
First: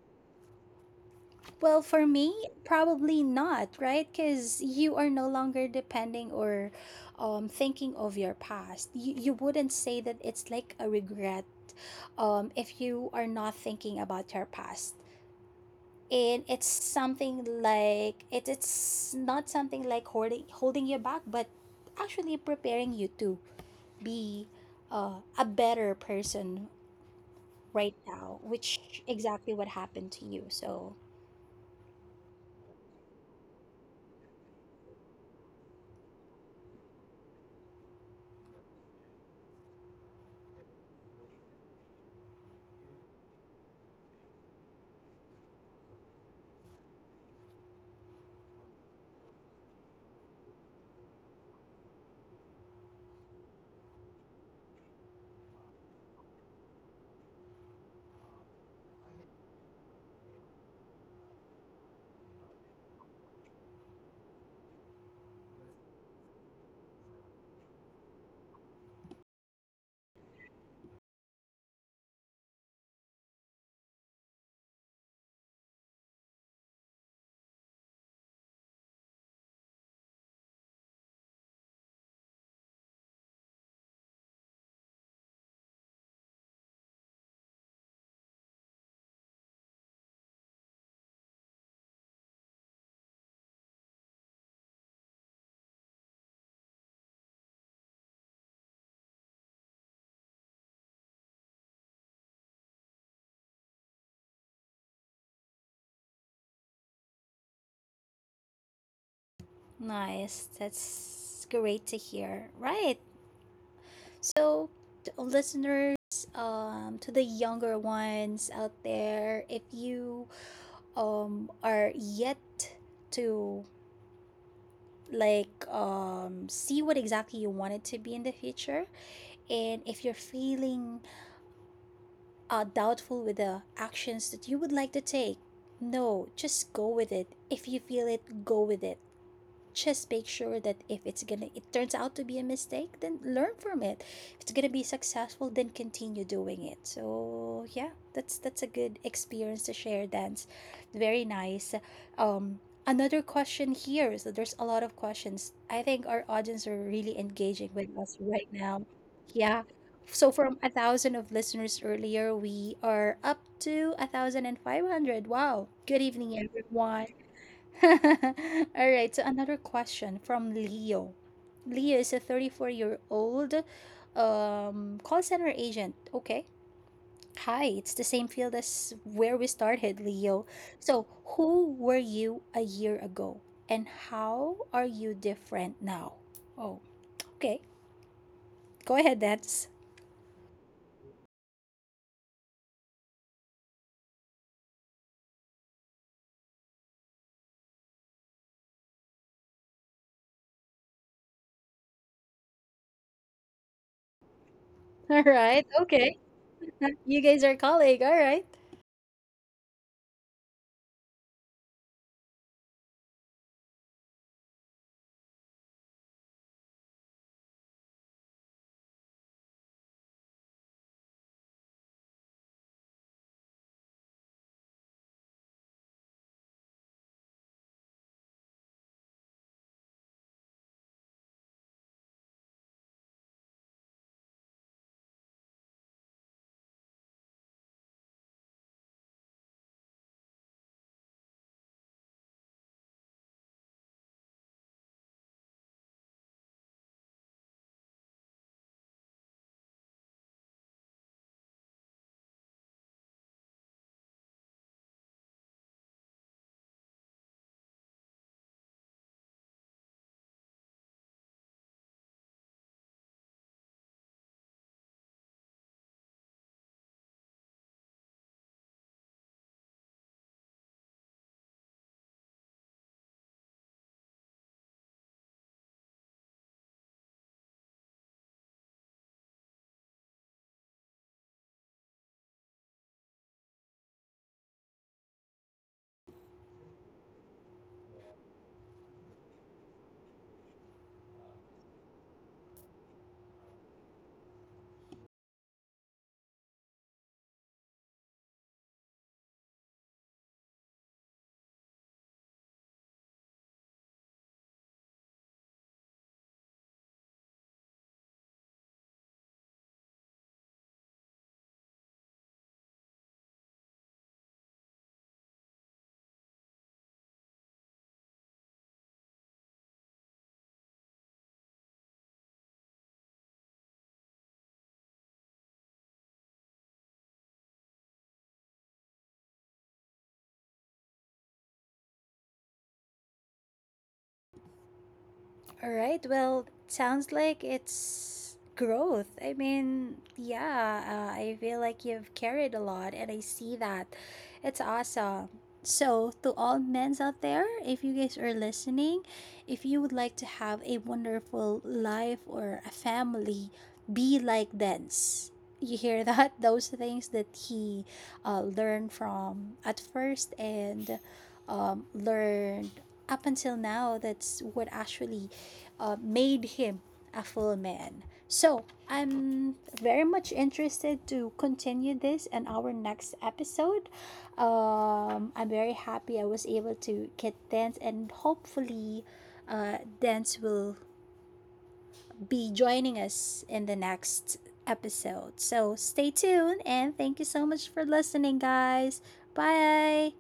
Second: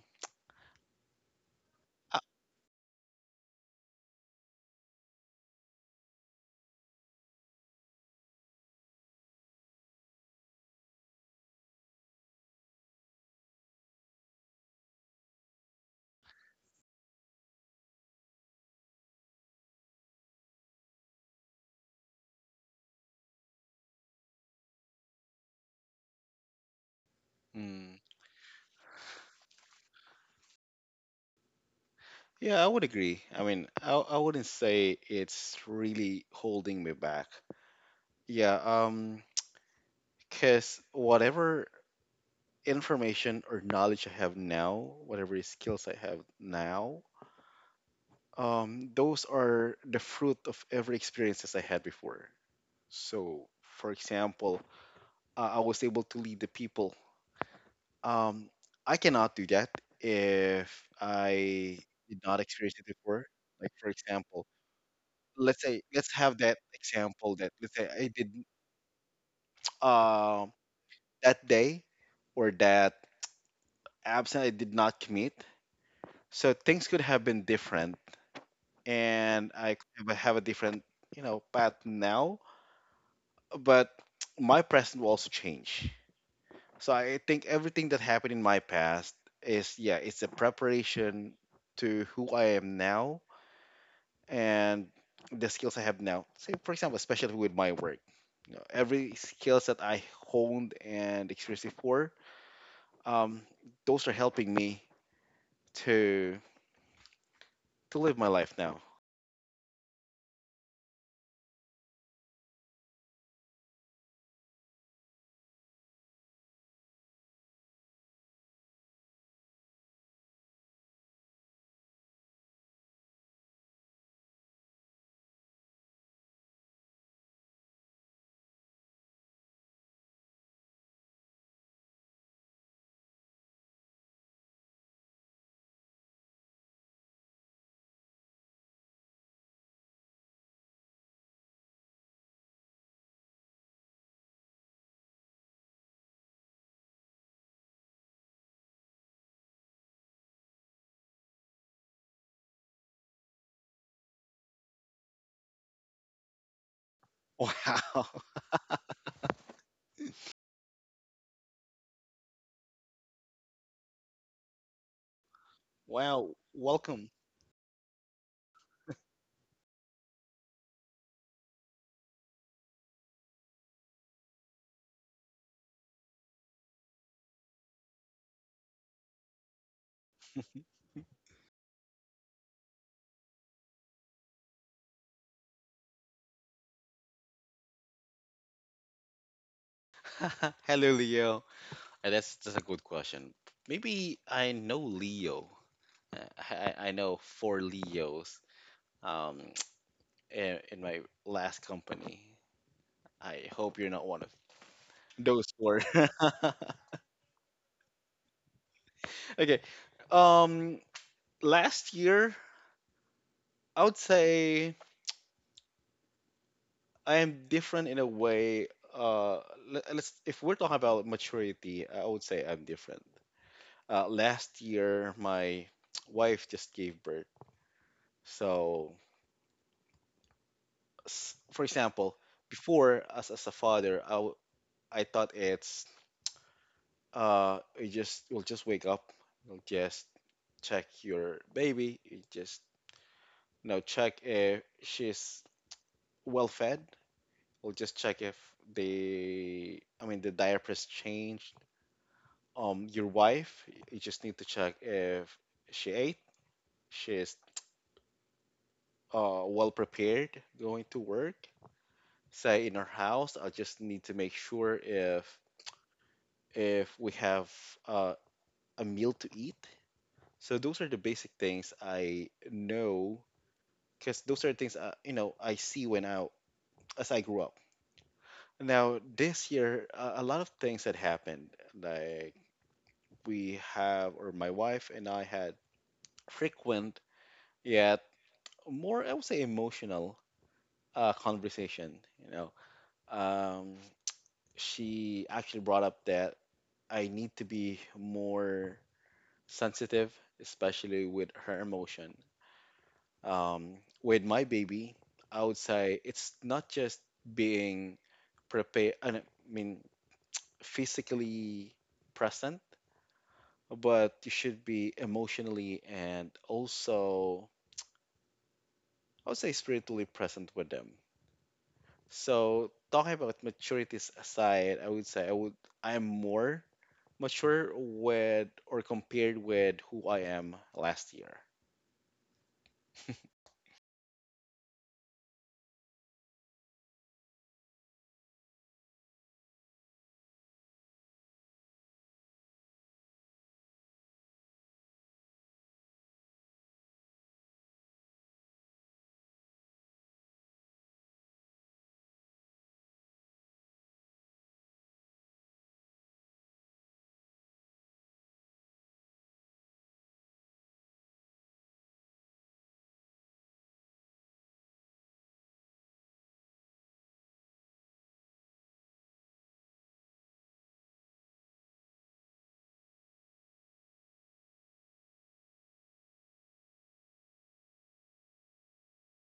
Speaker 1: well, for
Speaker 2: Uh,
Speaker 1: me, probably not, right? Because you are no longer depending or um, thinking of your past. You, you wouldn't say that it's like a regret um, if you are not thinking about your past. And it's something like it, it's not something like holding holding you back, but actually preparing you to be uh, a better person right
Speaker 2: hmm.
Speaker 1: now, which exactly what happened to you. So
Speaker 2: Yeah, I would agree. I mean, I, I wouldn't say it's really holding me back. Yeah, um, because whatever information or knowledge I have now, whatever skills I have now, um, those are the fruit of every experiences I had before. So, for example, uh, I was able to lead the people. Um, I cannot do that if I did not experience it before. Like for example, let's say let's have that example that let's say I did um that day or that absent I did not commit. So things could have been different, and I could have a have a different, you know, path now. But my present will also change. So I think everything that happened in my past is, yeah, it's a preparation to who I am now and the skills I have now. Say, for example, especially with my work, you know, every skills that I honed and experienced before, um, those are helping me to to live my life now.
Speaker 1: nice. That's great to hear. Right. So, to listeners, um, to the younger ones out there, if you um are yet to like um see what exactly you want it to be in the future, and if you're feeling uh, doubtful with the actions that you would like to take, no, just go with it. If you feel it, go with it. Just make sure that if it's gonna it turns out to be a mistake, then learn from it. If it's gonna be successful, then continue doing it. So yeah, that's that's a good experience to share, Dance. Very nice. um Another question here. So there's a lot of questions. I think our audience are really engaging with
Speaker 2: Wow,
Speaker 1: us right now. Yeah, so from a thousand of listeners earlier, we are up to a thousand and five hundred. Wow. Good evening,
Speaker 2: wow,
Speaker 1: everyone.
Speaker 2: welcome.
Speaker 1: All right, so another question from Leo. Leo is a thirty-four-year-old um, call center agent. Okay. Hi, it's the same field as where we started, Leo. So, who were you a year ago, and how are you different now? Oh, okay. Go ahead, that's
Speaker 2: Hello, Leo. Uh, That's that's a good question. Maybe I know Leo. Uh, I, I I know four Leos. Um, in, in my last company. I hope you're not one of
Speaker 1: all
Speaker 2: those
Speaker 1: right.
Speaker 2: four.
Speaker 1: Okay. You guys are colleague. All right.
Speaker 2: Okay. Um, Last year, I would say I am different in a way. Uh, le- let's, if we're talking about maturity, I would say I'm different. Uh, last year, my wife just gave birth. So, s- for example, before as as a father, I w- I thought it's uh, you just you'll just wake up, you'll just check your baby, you just, you know, check if she's well fed. We'll just check if they, I mean, the diapers changed. Um, your wife, you just need to check if she ate, she's uh, well prepared going to work. Say in our house, I just need to make sure if if we have uh, a meal to eat. So those are the basic things I know because those are things I, you know, I see when I, as I grew up. Now this year, uh, a lot of things had happened. Like we have, or my wife and I had frequent yet more, I would say, emotional uh, conversation. You know, um, she actually brought up that I need to be more sensitive, especially with her emotion. Um, with my baby, I would say it's not just being prepared, I mean, physically present, but you should be emotionally and also, I would say, spiritually present with them. So talking about maturities aside, I would say I would I am more mature with or compared with who I am last year.
Speaker 1: All right. Well, it sounds like it's growth. I mean, yeah, uh, I feel like you've carried a lot, and I see that. It's awesome. So, to all men's out there, if you guys are listening, if you would like to have a wonderful life or a family, be like Dance. You hear that? Those things that he uh, learned from at first and um, learned up until now, that's what actually uh, made him a full man. So I'm very much interested to continue this in our next episode. Um, I'm very happy I was able to get Dance, and hopefully, uh, Dance will be joining us in the next episode. So stay tuned, and thank you so much for listening, guys. Bye.